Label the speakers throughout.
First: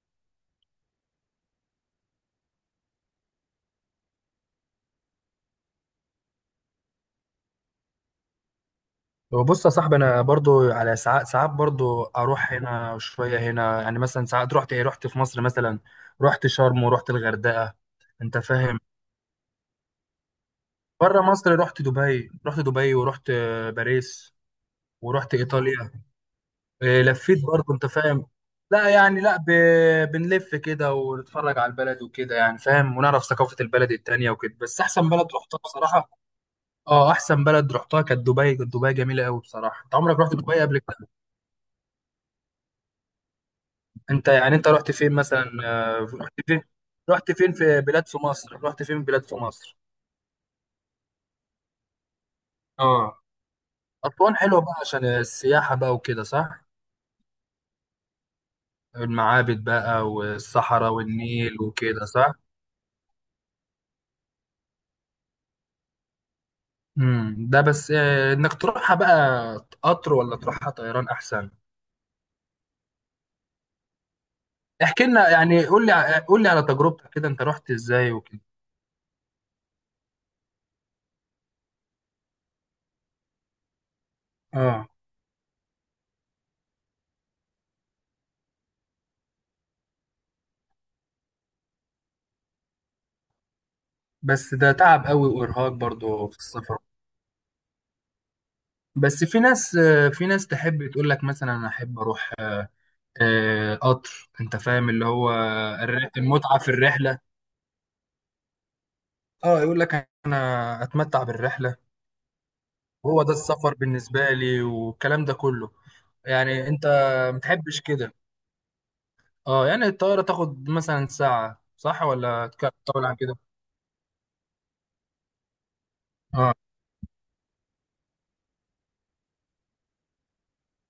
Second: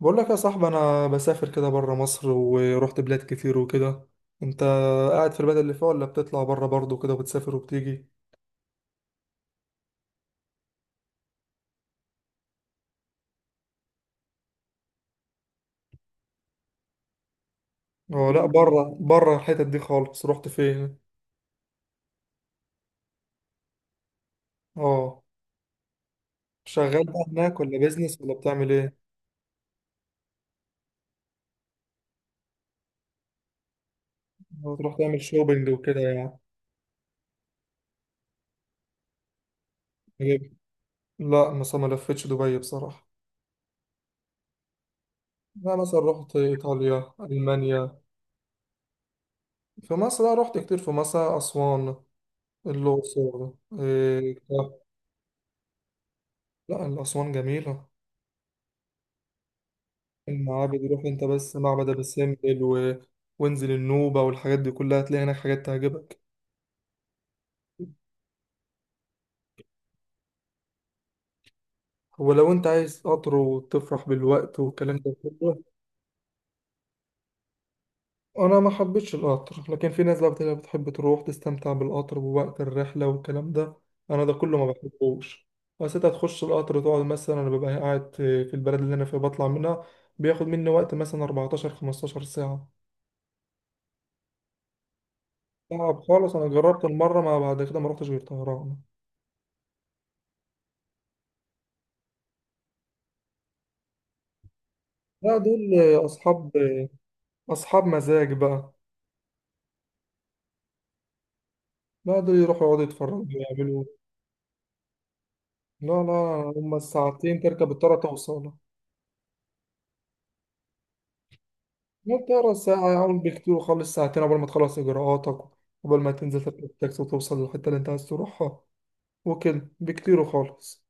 Speaker 1: بقول لك يا صاحبي انا بسافر كده بره مصر ورحت بلاد كتير وكده. انت قاعد في البلد اللي فيها ولا بتطلع بره برضه كده وبتسافر وبتيجي؟
Speaker 2: بص يا صاحبي، انا برضو على ساعات ساعات، برضو اروح هنا شويه هنا. يعني مثلا ساعات رحت في مصر، مثلا رحت شرم ورحت الغردقه.
Speaker 1: اه
Speaker 2: انت
Speaker 1: لا،
Speaker 2: فاهم؟
Speaker 1: بره بره الحتت دي خالص، رحت فين؟
Speaker 2: بره مصر رحت دبي، ورحت باريس،
Speaker 1: اه،
Speaker 2: ورحت ايطاليا.
Speaker 1: شغال بقى
Speaker 2: لفيت
Speaker 1: هناك
Speaker 2: برضو.
Speaker 1: ولا
Speaker 2: انت
Speaker 1: بيزنس
Speaker 2: فاهم؟
Speaker 1: ولا بتعمل
Speaker 2: لا
Speaker 1: ايه؟
Speaker 2: يعني لا بنلف كده ونتفرج على البلد وكده، يعني فاهم، ونعرف ثقافه البلد التانيه وكده.
Speaker 1: لو
Speaker 2: بس
Speaker 1: تروح
Speaker 2: احسن
Speaker 1: تعمل
Speaker 2: بلد رحتها
Speaker 1: شوبينج وكده
Speaker 2: بصراحه،
Speaker 1: يعني.
Speaker 2: اه احسن بلد رحتها كانت دبي جميله قوي بصراحه. انت عمرك رحت
Speaker 1: إيه؟
Speaker 2: دبي قبل كده؟
Speaker 1: لا مثلا ما لفتش دبي بصراحة.
Speaker 2: انت رحت فين مثلا؟
Speaker 1: لا مثلا رحت ايطاليا المانيا.
Speaker 2: رحت فين بلاد في مصر؟
Speaker 1: في مصر، لا رحت كتير في مصر، اسوان،
Speaker 2: اه.
Speaker 1: الاقصر. إيه.
Speaker 2: أسوان حلوة بقى، عشان السياحة بقى وكده، صح؟
Speaker 1: لا الاسوان جميلة.
Speaker 2: المعابد بقى
Speaker 1: المعابد
Speaker 2: والصحراء
Speaker 1: روح انت بس
Speaker 2: والنيل
Speaker 1: معبد ابو
Speaker 2: وكده، صح؟
Speaker 1: سمبل وانزل النوبة والحاجات دي كلها هتلاقي هناك حاجات تعجبك.
Speaker 2: ده بس انك تروحها بقى. قطر ولا تروحها طيران احسن؟
Speaker 1: ولو انت عايز قطر وتفرح بالوقت والكلام
Speaker 2: احكي
Speaker 1: ده
Speaker 2: لنا،
Speaker 1: كله.
Speaker 2: يعني قول لي على تجربتك كده، انت رحت ازاي وكده؟
Speaker 1: انا ما حبيتش القطر، لكن في ناس بقى بتلاقي بتحب تروح تستمتع بالقطر ووقت الرحلة والكلام ده. انا ده كله ما
Speaker 2: اه،
Speaker 1: بحبوش. بس انت هتخش القطر تقعد مثلا، انا ببقى قاعد في البلد اللي انا فيها بطلع منها. بياخد مني وقت مثلا 14 15 ساعة.
Speaker 2: بس ده تعب قوي وارهاق
Speaker 1: صعب
Speaker 2: برضو
Speaker 1: خالص،
Speaker 2: في
Speaker 1: انا
Speaker 2: السفر.
Speaker 1: جربت المرة ما بعد كده ما رحتش غير طهران.
Speaker 2: بس في ناس تحب تقول لك، مثلا، انا احب اروح قطر. انت فاهم اللي هو
Speaker 1: لا دول أصحاب
Speaker 2: المتعة في الرحلة.
Speaker 1: أصحاب مزاج بقى.
Speaker 2: اه، يقول لك انا اتمتع بالرحلة.
Speaker 1: بعدوا يروحوا يقعدوا
Speaker 2: وهو
Speaker 1: يتفرجوا
Speaker 2: ده السفر
Speaker 1: ويعملوا.
Speaker 2: بالنسبة لي، والكلام ده كله.
Speaker 1: لا لا.
Speaker 2: يعني
Speaker 1: هما
Speaker 2: انت
Speaker 1: الساعتين تركب
Speaker 2: متحبش
Speaker 1: الطيارة
Speaker 2: كده؟
Speaker 1: توصل.
Speaker 2: اه، يعني الطيارة تاخد مثلا ساعة، صح؟
Speaker 1: ما
Speaker 2: ولا
Speaker 1: الطيارة ساعة
Speaker 2: تطول عن
Speaker 1: أول
Speaker 2: كده؟
Speaker 1: بكتير، وخلص ساعتين قبل ما تخلص إجراءاتك، قبل ما تنزل
Speaker 2: اه
Speaker 1: تركب التاكسي وتوصل للحتة اللي أنت عايز تروحها وكده بكتير وخالص.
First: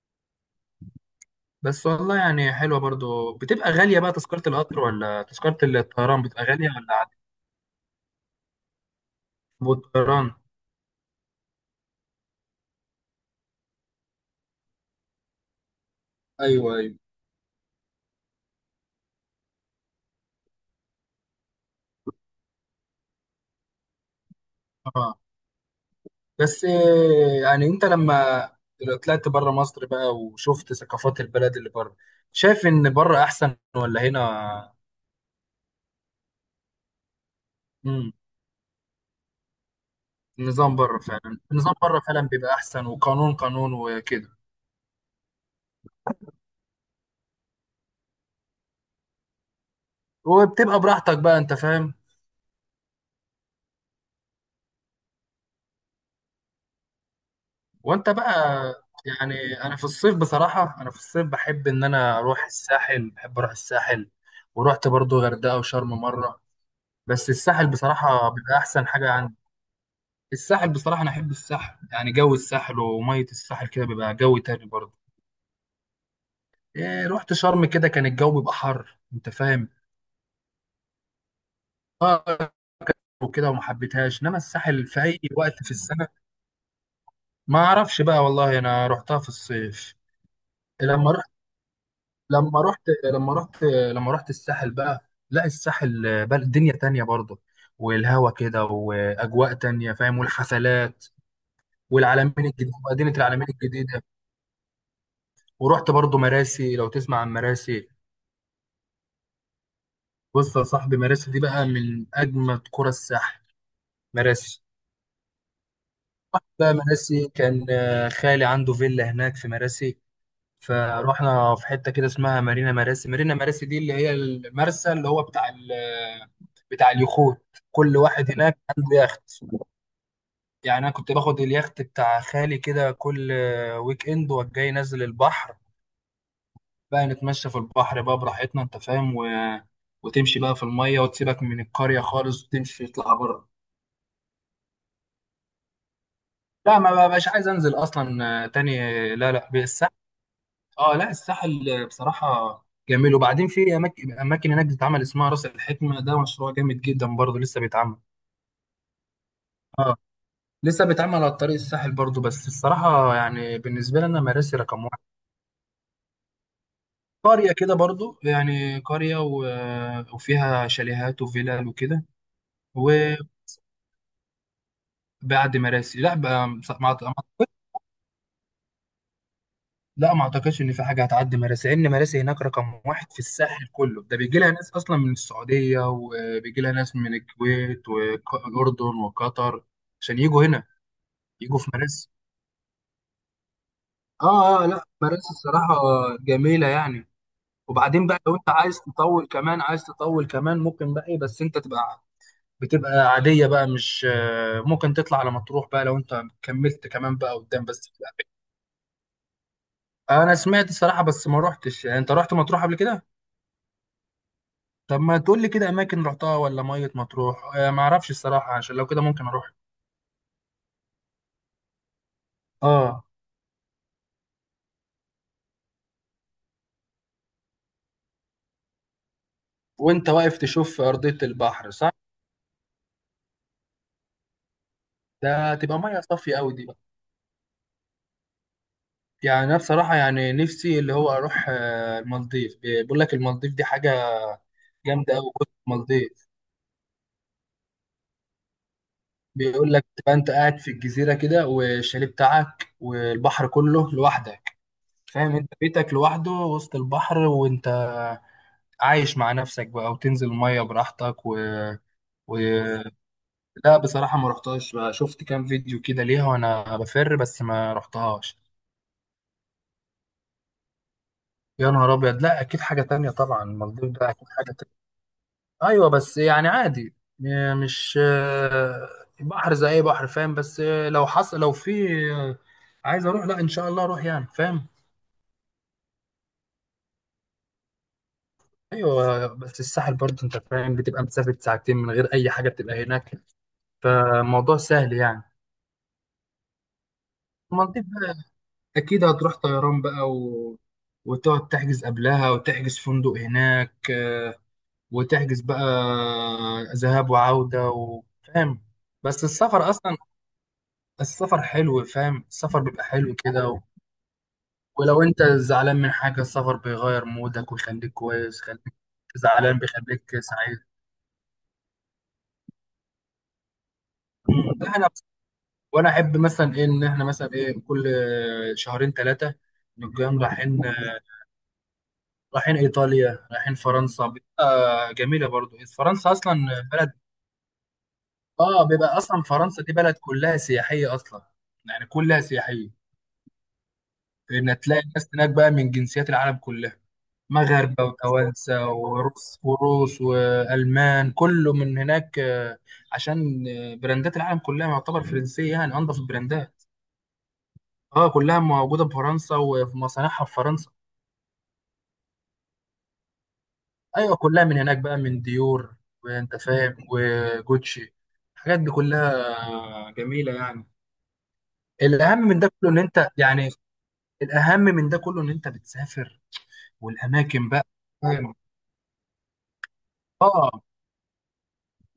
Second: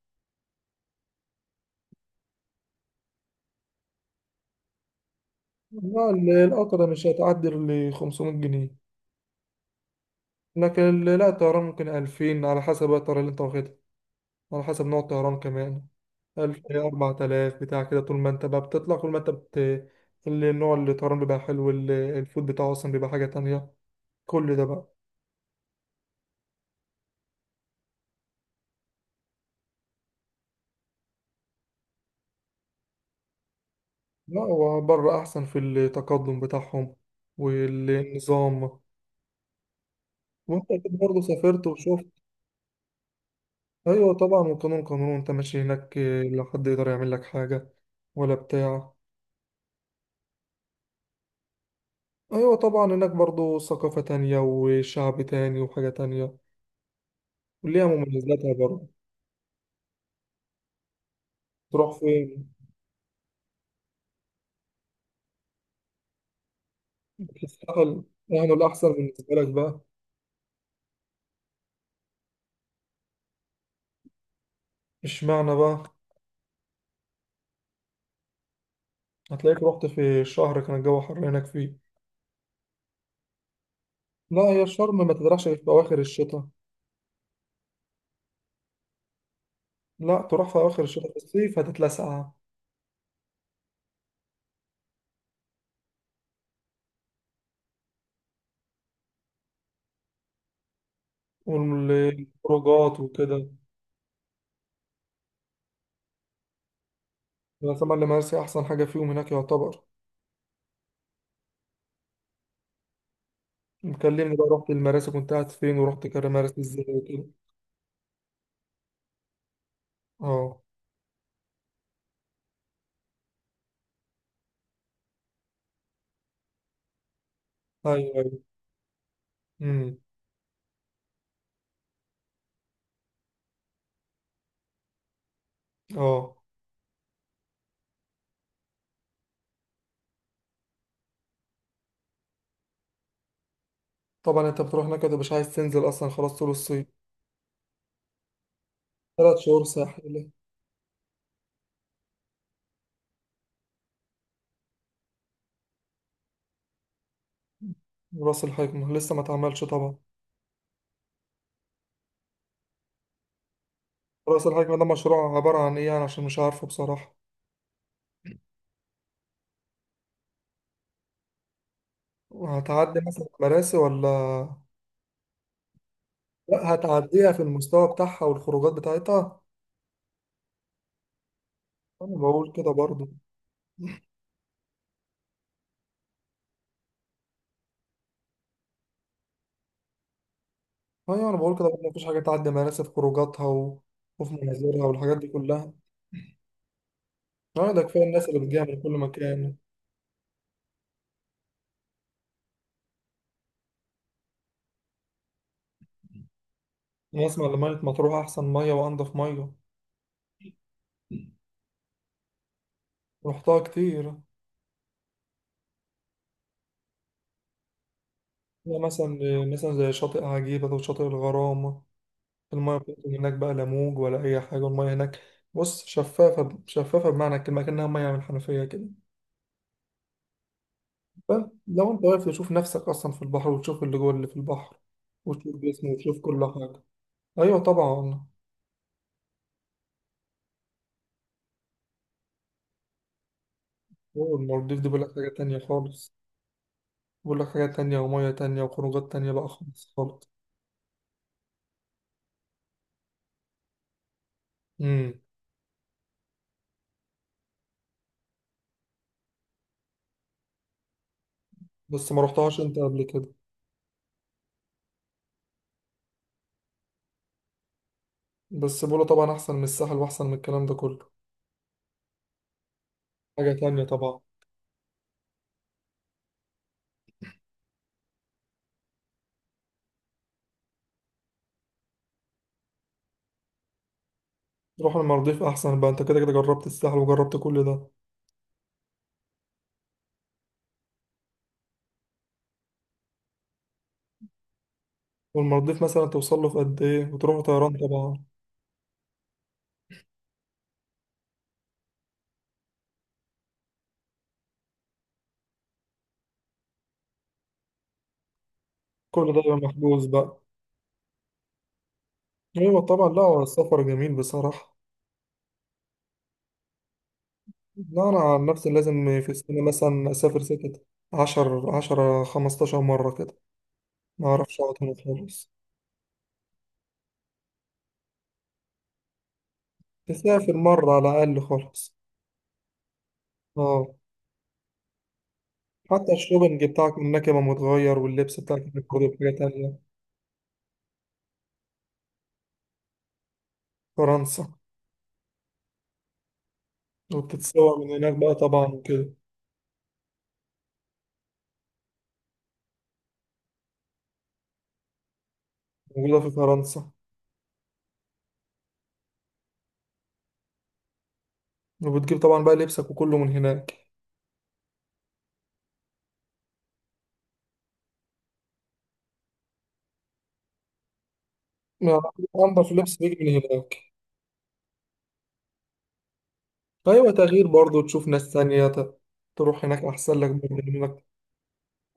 Speaker 2: بس والله، يعني حلوة برضو. بتبقى غالية بقى تذكرة القطر ولا تذكرة
Speaker 1: لا
Speaker 2: الطيران بتبقى غالية
Speaker 1: القطر ده
Speaker 2: ولا
Speaker 1: مش
Speaker 2: عادي؟
Speaker 1: هتعدي ل 500 جنيه.
Speaker 2: والطيران؟
Speaker 1: لكن لا الطيران ممكن 2000 على حسب بقى الطيارة اللي أنت واخدها، على حسب نوع الطيران كمان. ألف
Speaker 2: ايوه ايوه.
Speaker 1: أربعة آلاف بتاع كده، طول ما أنت بقى بتطلع، كل ما أنت النوع اللي الطيران بيبقى حلو، الفود بتاعه أصلا بيبقى حاجة تانية. كل ده بقى.
Speaker 2: اه بس يعني انت لما طلعت بره مصر بقى وشفت ثقافات البلد اللي بره، شايف ان بره احسن ولا
Speaker 1: لا
Speaker 2: هنا؟
Speaker 1: هو بره أحسن في التقدم بتاعهم
Speaker 2: امم
Speaker 1: والنظام. وأنت
Speaker 2: النظام
Speaker 1: أكيد
Speaker 2: بره
Speaker 1: برضه
Speaker 2: فعلا،
Speaker 1: سافرت
Speaker 2: النظام بره
Speaker 1: وشفت.
Speaker 2: فعلا بيبقى احسن، وقانون قانون
Speaker 1: أيوة
Speaker 2: وكده.
Speaker 1: طبعا، والقانون قانون، أنت ماشي هناك، لا حد يقدر يعمل لك حاجة ولا بتاع.
Speaker 2: وبتبقى براحتك بقى. انت فاهم؟
Speaker 1: أيوة طبعا، هناك برضه ثقافة تانية وشعب تاني وحاجة تانية وليها
Speaker 2: وانت بقى؟
Speaker 1: مميزاتها برضه.
Speaker 2: يعني انا في الصيف بصراحة، انا في الصيف بحب ان
Speaker 1: تروح
Speaker 2: انا اروح
Speaker 1: فين؟
Speaker 2: الساحل، بحب اروح الساحل. ورحت برضو غردقة وشرم مرة، بس الساحل
Speaker 1: بتستاهل.
Speaker 2: بصراحة
Speaker 1: يعني
Speaker 2: بيبقى احسن
Speaker 1: الأحسن
Speaker 2: حاجة عندي.
Speaker 1: بالنسبة لك بقى.
Speaker 2: الساحل بصراحة أنا أحب الساحل. يعني جو الساحل ومية الساحل كده بيبقى جو تاني برضه.
Speaker 1: اشمعنى بقى؟
Speaker 2: إيه، رحت شرم كده كان الجو بيبقى حر. أنت
Speaker 1: هتلاقيك
Speaker 2: فاهم؟
Speaker 1: رحت في شهر كان الجو حر هناك فيه.
Speaker 2: آه. وكده وما حبيتهاش، إنما
Speaker 1: لا هي
Speaker 2: الساحل في
Speaker 1: شرم ما
Speaker 2: أي
Speaker 1: تروحش
Speaker 2: وقت
Speaker 1: في
Speaker 2: في
Speaker 1: أواخر
Speaker 2: السنة.
Speaker 1: الشتاء.
Speaker 2: ما أعرفش بقى والله، أنا رحتها في الصيف.
Speaker 1: لا تروح في أواخر الشتاء،
Speaker 2: لما
Speaker 1: في
Speaker 2: رحت
Speaker 1: الصيف هتتلسع.
Speaker 2: لما رحت لما رحت الساحل بقى. لا، الساحل بقى دنيا تانية برضه. والهوا كده وأجواء تانية فاهم، والحفلات. والعلمين الجديدة
Speaker 1: والخروجات
Speaker 2: مدينة العلمين
Speaker 1: وكده.
Speaker 2: الجديدة. ورحت برضه مراسي، لو تسمع عن
Speaker 1: بس
Speaker 2: مراسي.
Speaker 1: طبعا المراسي أحسن حاجة فيهم هناك، يعتبر.
Speaker 2: بص يا صاحبي، مراسي دي بقى من أجمد قرى الساحل.
Speaker 1: مكلمني بقى،
Speaker 2: مراسي
Speaker 1: رحت المراسي كنت قاعد فين ورحت مراسي
Speaker 2: بقى،
Speaker 1: ازاي وكده.
Speaker 2: مراسي كان خالي عنده فيلا هناك في مراسي.
Speaker 1: اه.
Speaker 2: فروحنا في حتة كده اسمها مارينا مراسي. مارينا مراسي دي اللي هي المرسى، اللي هو بتاع ال آه، بتاع اليخوت. كل
Speaker 1: ايوه
Speaker 2: واحد
Speaker 1: ايوه.
Speaker 2: هناك عنده يخت.
Speaker 1: امم.
Speaker 2: يعني أنا كنت باخد اليخت بتاع خالي كده كل ويك إند، وجاي نازل البحر.
Speaker 1: اه.
Speaker 2: بقى نتمشى في البحر بقى براحتنا. أنت فاهم؟ وتمشي بقى في المية، وتسيبك من القرية خالص، وتمشي تطلع بره.
Speaker 1: طبعا انت بتروح هناك انت مش عايز تنزل اصلا خلاص طول
Speaker 2: لا،
Speaker 1: الصيف.
Speaker 2: ما بقاش عايز انزل اصلا تاني. لا
Speaker 1: ثلاث
Speaker 2: لا،
Speaker 1: شهور
Speaker 2: الساحل.
Speaker 1: ساحل.
Speaker 2: اه لا، الساحل بصراحه جميل. وبعدين في اماكن هناك بتتعمل اسمها راس الحكمه. ده مشروع جامد جدا برضه لسه بيتعمل.
Speaker 1: راس الحكمة لسه ما اتعملش
Speaker 2: اه،
Speaker 1: طبعا.
Speaker 2: لسه بيتعمل على طريق الساحل برضه. بس الصراحه يعني بالنسبه لي انا،
Speaker 1: رأس
Speaker 2: مراسي
Speaker 1: الحكمة
Speaker 2: رقم
Speaker 1: ده
Speaker 2: واحد.
Speaker 1: مشروع عبارة عن إيه يعني، عشان مش عارفه بصراحة.
Speaker 2: قريه كده برضه، يعني قريه وفيها شاليهات وفيلل وكده.
Speaker 1: هتعدي مثلا
Speaker 2: وبعد.
Speaker 1: مراسي ولا؟
Speaker 2: مراسي لا بقى.
Speaker 1: لا هتعديها في المستوى بتاعها والخروجات بتاعتها.
Speaker 2: لا، ما اعتقدش ان في حاجه هتعدي مراسي، لان
Speaker 1: أنا
Speaker 2: مراسي هناك
Speaker 1: بقول كده
Speaker 2: رقم
Speaker 1: برضه.
Speaker 2: واحد في الساحل كله. ده بيجي لها ناس اصلا من السعوديه، وبيجي لها ناس من الكويت والاردن وقطر، عشان يجوا هنا،
Speaker 1: أيوة، أنا بقول
Speaker 2: يجوا
Speaker 1: كده
Speaker 2: في
Speaker 1: برضه، مفيش
Speaker 2: مراسي.
Speaker 1: حاجة تعدي مراسي في خروجاتها وفي
Speaker 2: اه اه، لا
Speaker 1: مناظرها والحاجات دي
Speaker 2: مراسي
Speaker 1: كلها.
Speaker 2: الصراحه جميله يعني.
Speaker 1: أه ده كفاية
Speaker 2: وبعدين بقى،
Speaker 1: الناس
Speaker 2: لو
Speaker 1: اللي
Speaker 2: انت
Speaker 1: بتجيها
Speaker 2: عايز
Speaker 1: من كل
Speaker 2: تطول
Speaker 1: مكان.
Speaker 2: كمان، عايز تطول كمان، ممكن بقى بس انت تبقى بتبقى عاديه بقى، مش ممكن تطلع على مطروح بقى لو انت كملت كمان
Speaker 1: أنا
Speaker 2: بقى
Speaker 1: أسمع إن
Speaker 2: قدام
Speaker 1: مية
Speaker 2: بس.
Speaker 1: مطروح أحسن مية وأنضف مية.
Speaker 2: انا سمعت الصراحه بس ما روحتش. يعني انت رحت مطروح قبل كده؟
Speaker 1: رحتها كتير.
Speaker 2: طب، ما تقول لي كده اماكن رحتها، ولا ميه مطروح؟ آه، ما اعرفش الصراحه، عشان
Speaker 1: هي
Speaker 2: لو كده
Speaker 1: مثلا،
Speaker 2: ممكن اروح.
Speaker 1: مثلا زي شاطئ عجيبة وشاطئ الغرام. المية
Speaker 2: اه.
Speaker 1: بتاعتهم هناك بقى لا موج ولا أي حاجة، المية هناك بص شفافة شفافة بمعنى الكلمة، كأنها مية من حنفية كده.
Speaker 2: وانت واقف تشوف ارضيه البحر، صح؟
Speaker 1: فلو أنت واقف تشوف نفسك أصلا في البحر، وتشوف اللي جوه اللي في البحر، وتشوف
Speaker 2: ده تبقى
Speaker 1: جسمه
Speaker 2: ميه
Speaker 1: وتشوف
Speaker 2: صافيه
Speaker 1: كل
Speaker 2: قوي دي بقى.
Speaker 1: حاجة. أيوة طبعا.
Speaker 2: يعني انا بصراحه، يعني نفسي اللي هو اروح المالديف. بيقول لك المالديف دي حاجه
Speaker 1: هو المالديف دي بقول لك
Speaker 2: جامده
Speaker 1: حاجة
Speaker 2: قوي، كنت
Speaker 1: تانية خالص،
Speaker 2: المالديف.
Speaker 1: بقول لك حاجة تانية ومية تانية وخروجات تانية بقى،
Speaker 2: بيقول لك
Speaker 1: خالص
Speaker 2: تبقى
Speaker 1: خالص.
Speaker 2: انت قاعد في الجزيره كده، والشاليه بتاعك والبحر كله لوحدك.
Speaker 1: امم.
Speaker 2: فاهم؟ انت بيتك لوحده وسط البحر، وانت عايش مع نفسك بقى، وتنزل الميه براحتك
Speaker 1: بس ما
Speaker 2: و...
Speaker 1: رحتهاش أنت قبل كده.
Speaker 2: لا، بصراحة ما رحتهاش بقى. شفت كام فيديو كده ليها وانا بفر، بس ما رحتهاش.
Speaker 1: بس بقوله طبعا أحسن من الساحل وأحسن من الكلام ده كله.
Speaker 2: يا نهار ابيض، لا اكيد حاجة تانية طبعا.
Speaker 1: حاجة تانية
Speaker 2: المالديف ده
Speaker 1: طبعا.
Speaker 2: اكيد حاجة تانية. ايوه بس يعني عادي. مش بحر زي اي بحر، فاهم. بس لو حصل، لو في آه، عايز اروح. لا، ان شاء الله اروح يعني، فاهم.
Speaker 1: روح المالديف أحسن بقى، أنت كده كده جربت الساحل وجربت كل ده.
Speaker 2: ايوه بس الساحل برضه، انت فاهم، بتبقى مسافة ساعتين من غير اي حاجة بتبقى هناك، فالموضوع سهل يعني.
Speaker 1: والمالديف مثلا توصل له في قد إيه؟ وتروحوا طيران
Speaker 2: المالديف،
Speaker 1: طبعا.
Speaker 2: اكيد هتروح طيران بقى وتقعد تحجز قبلها، وتحجز فندق هناك وتحجز بقى ذهاب وعودة فاهم. بس
Speaker 1: كل ده يبقى
Speaker 2: السفر اصلا،
Speaker 1: محجوز بقى.
Speaker 2: السفر حلو فاهم، السفر
Speaker 1: أيوة
Speaker 2: بيبقى
Speaker 1: طبعا،
Speaker 2: حلو
Speaker 1: لا هو
Speaker 2: كده
Speaker 1: السفر جميل بصراحة.
Speaker 2: ولو انت زعلان من حاجة، السفر بيغير مودك ويخليك
Speaker 1: لا أنا
Speaker 2: كويس،
Speaker 1: عن نفسي
Speaker 2: يخليك
Speaker 1: لازم في
Speaker 2: زعلان
Speaker 1: السنة مثلا
Speaker 2: بيخليك
Speaker 1: أسافر
Speaker 2: سعيد.
Speaker 1: ستة عشر عشرة خمستاشر مرة كده. ما أعرفش أقعد
Speaker 2: ده انا.
Speaker 1: هنا خالص.
Speaker 2: وانا احب مثلا ايه، ان احنا مثلا ايه كل شهرين ثلاثة نقوم
Speaker 1: تسافر
Speaker 2: رايحين
Speaker 1: مرة على الأقل خالص.
Speaker 2: رايحين ايطاليا، رايحين
Speaker 1: أه.
Speaker 2: فرنسا بيبقى جميله برضو. فرنسا
Speaker 1: حتى
Speaker 2: اصلا
Speaker 1: الشوبنج
Speaker 2: بلد.
Speaker 1: بتاعك هناك يبقى متغير، واللبس بتاعك
Speaker 2: اه
Speaker 1: هناك
Speaker 2: بيبقى
Speaker 1: برضه
Speaker 2: اصلا
Speaker 1: بحاجة
Speaker 2: فرنسا
Speaker 1: تانية.
Speaker 2: دي بلد كلها سياحيه اصلا. يعني كلها سياحيه.
Speaker 1: فرنسا.
Speaker 2: ان تلاقي ناس هناك بقى من جنسيات العالم كلها،
Speaker 1: وبتتصور
Speaker 2: مغاربه
Speaker 1: من هناك بقى طبعا
Speaker 2: وتوانسه
Speaker 1: وكده.
Speaker 2: وروس وروس والمان، كله من هناك. عشان براندات العالم كلها يعتبر فرنسيه، يعني انضف
Speaker 1: موجودة في
Speaker 2: البراندات.
Speaker 1: فرنسا.
Speaker 2: اه، كلها موجوده في فرنسا وفي مصانعها في فرنسا.
Speaker 1: وبتجيب طبعا بقى لبسك وكله من هناك.
Speaker 2: ايوه كلها من هناك بقى، من ديور وانت فاهم وجوتشي، الحاجات دي كلها جميله يعني.
Speaker 1: ما-
Speaker 2: الاهم من ده كله
Speaker 1: أنضف
Speaker 2: ان
Speaker 1: لبس
Speaker 2: انت
Speaker 1: بيجي من
Speaker 2: يعني
Speaker 1: هناك.
Speaker 2: الاهم من ده كله ان انت بتسافر،
Speaker 1: ايوه، تغيير
Speaker 2: والاماكن بقى
Speaker 1: برضه، تشوف ناس
Speaker 2: فاهم.
Speaker 1: تانية تروح هناك احسن لك
Speaker 2: اه،
Speaker 1: من انك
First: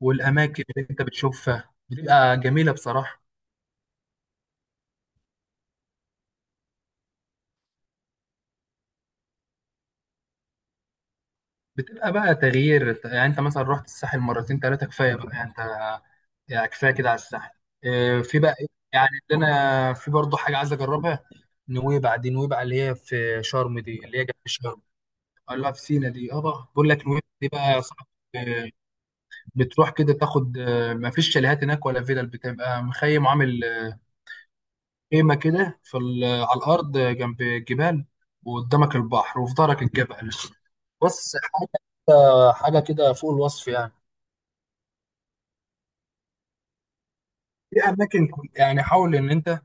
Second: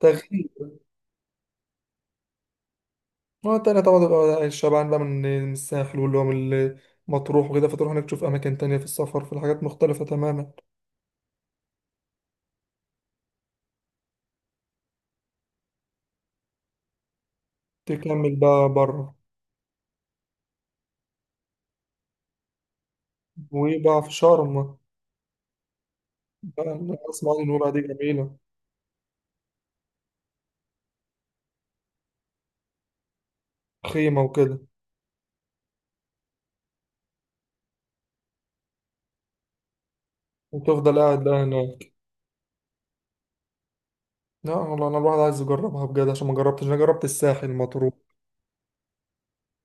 Speaker 1: تغيير
Speaker 2: اللي انت بتشوفها بتبقى جميله بصراحه.
Speaker 1: مرة تانية طبعا، تبقى شبعان بقى من الساحل واللي هو من مطروح وكده، فتروح هناك تشوف اماكن تانية في السفر، في حاجات مختلفة تماما.
Speaker 2: بتبقى بقى تغيير. يعني انت مثلا رحت الساحل مرتين ثلاثه كفايه بقى، يعني انت، يعني كفايه كده على الساحل. اه،
Speaker 1: تكمل
Speaker 2: في بقى ايه؟
Speaker 1: بقى
Speaker 2: يعني
Speaker 1: بره.
Speaker 2: اللي انا في برضه حاجه عايز اجربها، نويبع دي. نويبع اللي هي في شرم،
Speaker 1: وبقى
Speaker 2: دي
Speaker 1: في
Speaker 2: اللي هي جنب
Speaker 1: شرم.
Speaker 2: شرم. قال لها في سينا دي. اه بقى،
Speaker 1: بقى
Speaker 2: بقول لك نويبع
Speaker 1: اسمع إن
Speaker 2: دي
Speaker 1: النوبة
Speaker 2: بقى
Speaker 1: دي
Speaker 2: يا صاحبي.
Speaker 1: جميلة.
Speaker 2: اه، بتروح كده تاخد. اه، ما فيش شاليهات هناك ولا فيلل، بتبقى مخيم عامل
Speaker 1: خيمة وكده.
Speaker 2: خيمه كده في على الارض جنب الجبال. وقدامك البحر وفي ظهرك الجبل.
Speaker 1: وتفضل قاعد
Speaker 2: بص
Speaker 1: بقى
Speaker 2: حاجه
Speaker 1: هناك.
Speaker 2: حاجه كده فوق الوصف يعني.
Speaker 1: لا والله انا الواحد عايز يجربها بجد عشان ما جربتش، انا جربت الساحل
Speaker 2: في
Speaker 1: مطروح.
Speaker 2: اماكن يعني حاول ان انت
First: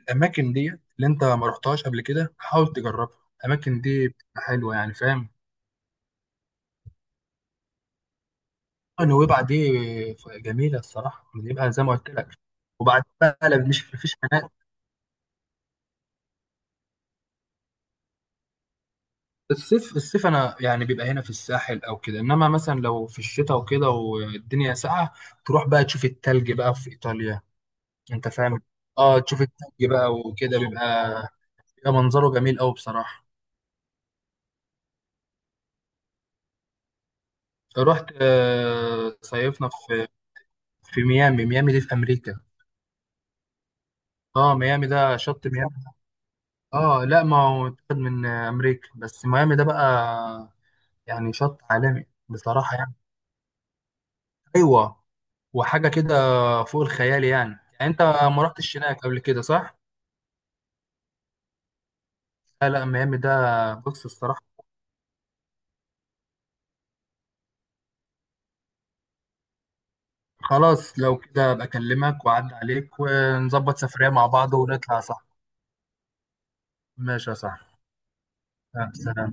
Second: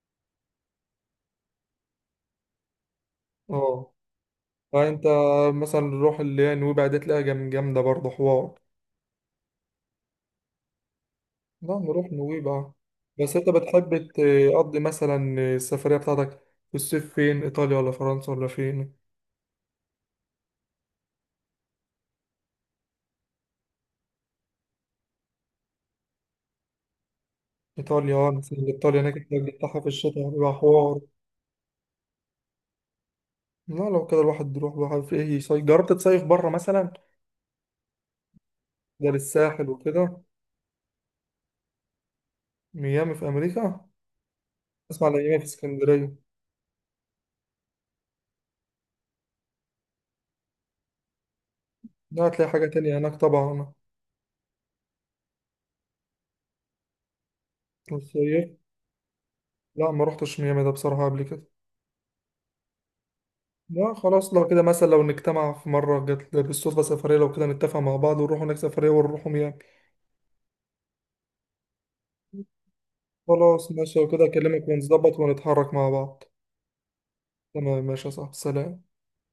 Speaker 2: الاماكن دي، اللي انت ما رحتهاش قبل كده حاول تجربها، الاماكن
Speaker 1: اه.
Speaker 2: دي بتبقى حلوه يعني،
Speaker 1: فانت
Speaker 2: فاهم.
Speaker 1: مثلا روح اللي هي نويبع دي، تلاقيها جامدة برضه، حوار.
Speaker 2: نويبع دي جميله الصراحه، بيبقى
Speaker 1: لا
Speaker 2: زي ما
Speaker 1: نروح
Speaker 2: قلت لك.
Speaker 1: نويبع بقى.
Speaker 2: وبعد
Speaker 1: بس انت
Speaker 2: بقى لا، مش
Speaker 1: بتحب
Speaker 2: مفيش هناك.
Speaker 1: تقضي مثلا السفرية بتاعتك في الصيف فين، ايطاليا ولا فرنسا ولا فين؟
Speaker 2: الصيف الصيف انا يعني بيبقى هنا في الساحل او كده. انما مثلا لو في الشتاء وكده والدنيا ساقعه، تروح بقى تشوف التلج بقى في ايطاليا.
Speaker 1: ايطاليا،
Speaker 2: انت
Speaker 1: اه مثلا
Speaker 2: فاهم؟
Speaker 1: ايطاليا هناك
Speaker 2: اه، تشوف
Speaker 1: الجو بتاعها في
Speaker 2: التلج بقى
Speaker 1: الشتاء بيبقى
Speaker 2: وكده، بيبقى
Speaker 1: حوار.
Speaker 2: بيبقى منظره جميل قوي بصراحه.
Speaker 1: لا لو كده الواحد يروح، الواحد في ايه، يصيف؟ جربت تصيف بره مثلا
Speaker 2: رحت
Speaker 1: غير الساحل
Speaker 2: صيفنا في
Speaker 1: وكده؟
Speaker 2: في ميامي. ميامي دي في امريكا.
Speaker 1: ميامي في امريكا.
Speaker 2: اه، ميامي ده
Speaker 1: اسمع على ميامي
Speaker 2: شط
Speaker 1: في
Speaker 2: ميامي.
Speaker 1: اسكندرية.
Speaker 2: اه لا، ما هو اتخذ من امريكا، بس ميامي ده بقى يعني شط عالمي
Speaker 1: لا هتلاقي حاجة
Speaker 2: بصراحة يعني.
Speaker 1: تانية هناك طبعا.
Speaker 2: ايوه. وحاجة كده فوق الخيال يعني. يعني انت ما
Speaker 1: الصيف.
Speaker 2: رحتش هناك قبل كده، صح؟
Speaker 1: لا ما روحتش ميامي ده بصراحة قبل كده.
Speaker 2: لا لا ميامي ده.
Speaker 1: لا
Speaker 2: بص
Speaker 1: خلاص،
Speaker 2: الصراحة،
Speaker 1: لو كده مثلا لو نجتمع في مرة، جت بالصدفة سفرية، لو كده نتفق مع بعض ونروح هناك سفرية ونروح ميامي.
Speaker 2: خلاص لو كده ابقى اكلمك واعدي عليك
Speaker 1: خلاص
Speaker 2: ونظبط
Speaker 1: ماشي،
Speaker 2: سفرية
Speaker 1: وكده
Speaker 2: مع بعض
Speaker 1: اكلمك
Speaker 2: ونطلع،
Speaker 1: ونظبط
Speaker 2: صح؟
Speaker 1: ونتحرك مع بعض.
Speaker 2: ماشي يا صاحبي.
Speaker 1: تمام، ماشي يا صاحبي، سلام.
Speaker 2: سلام.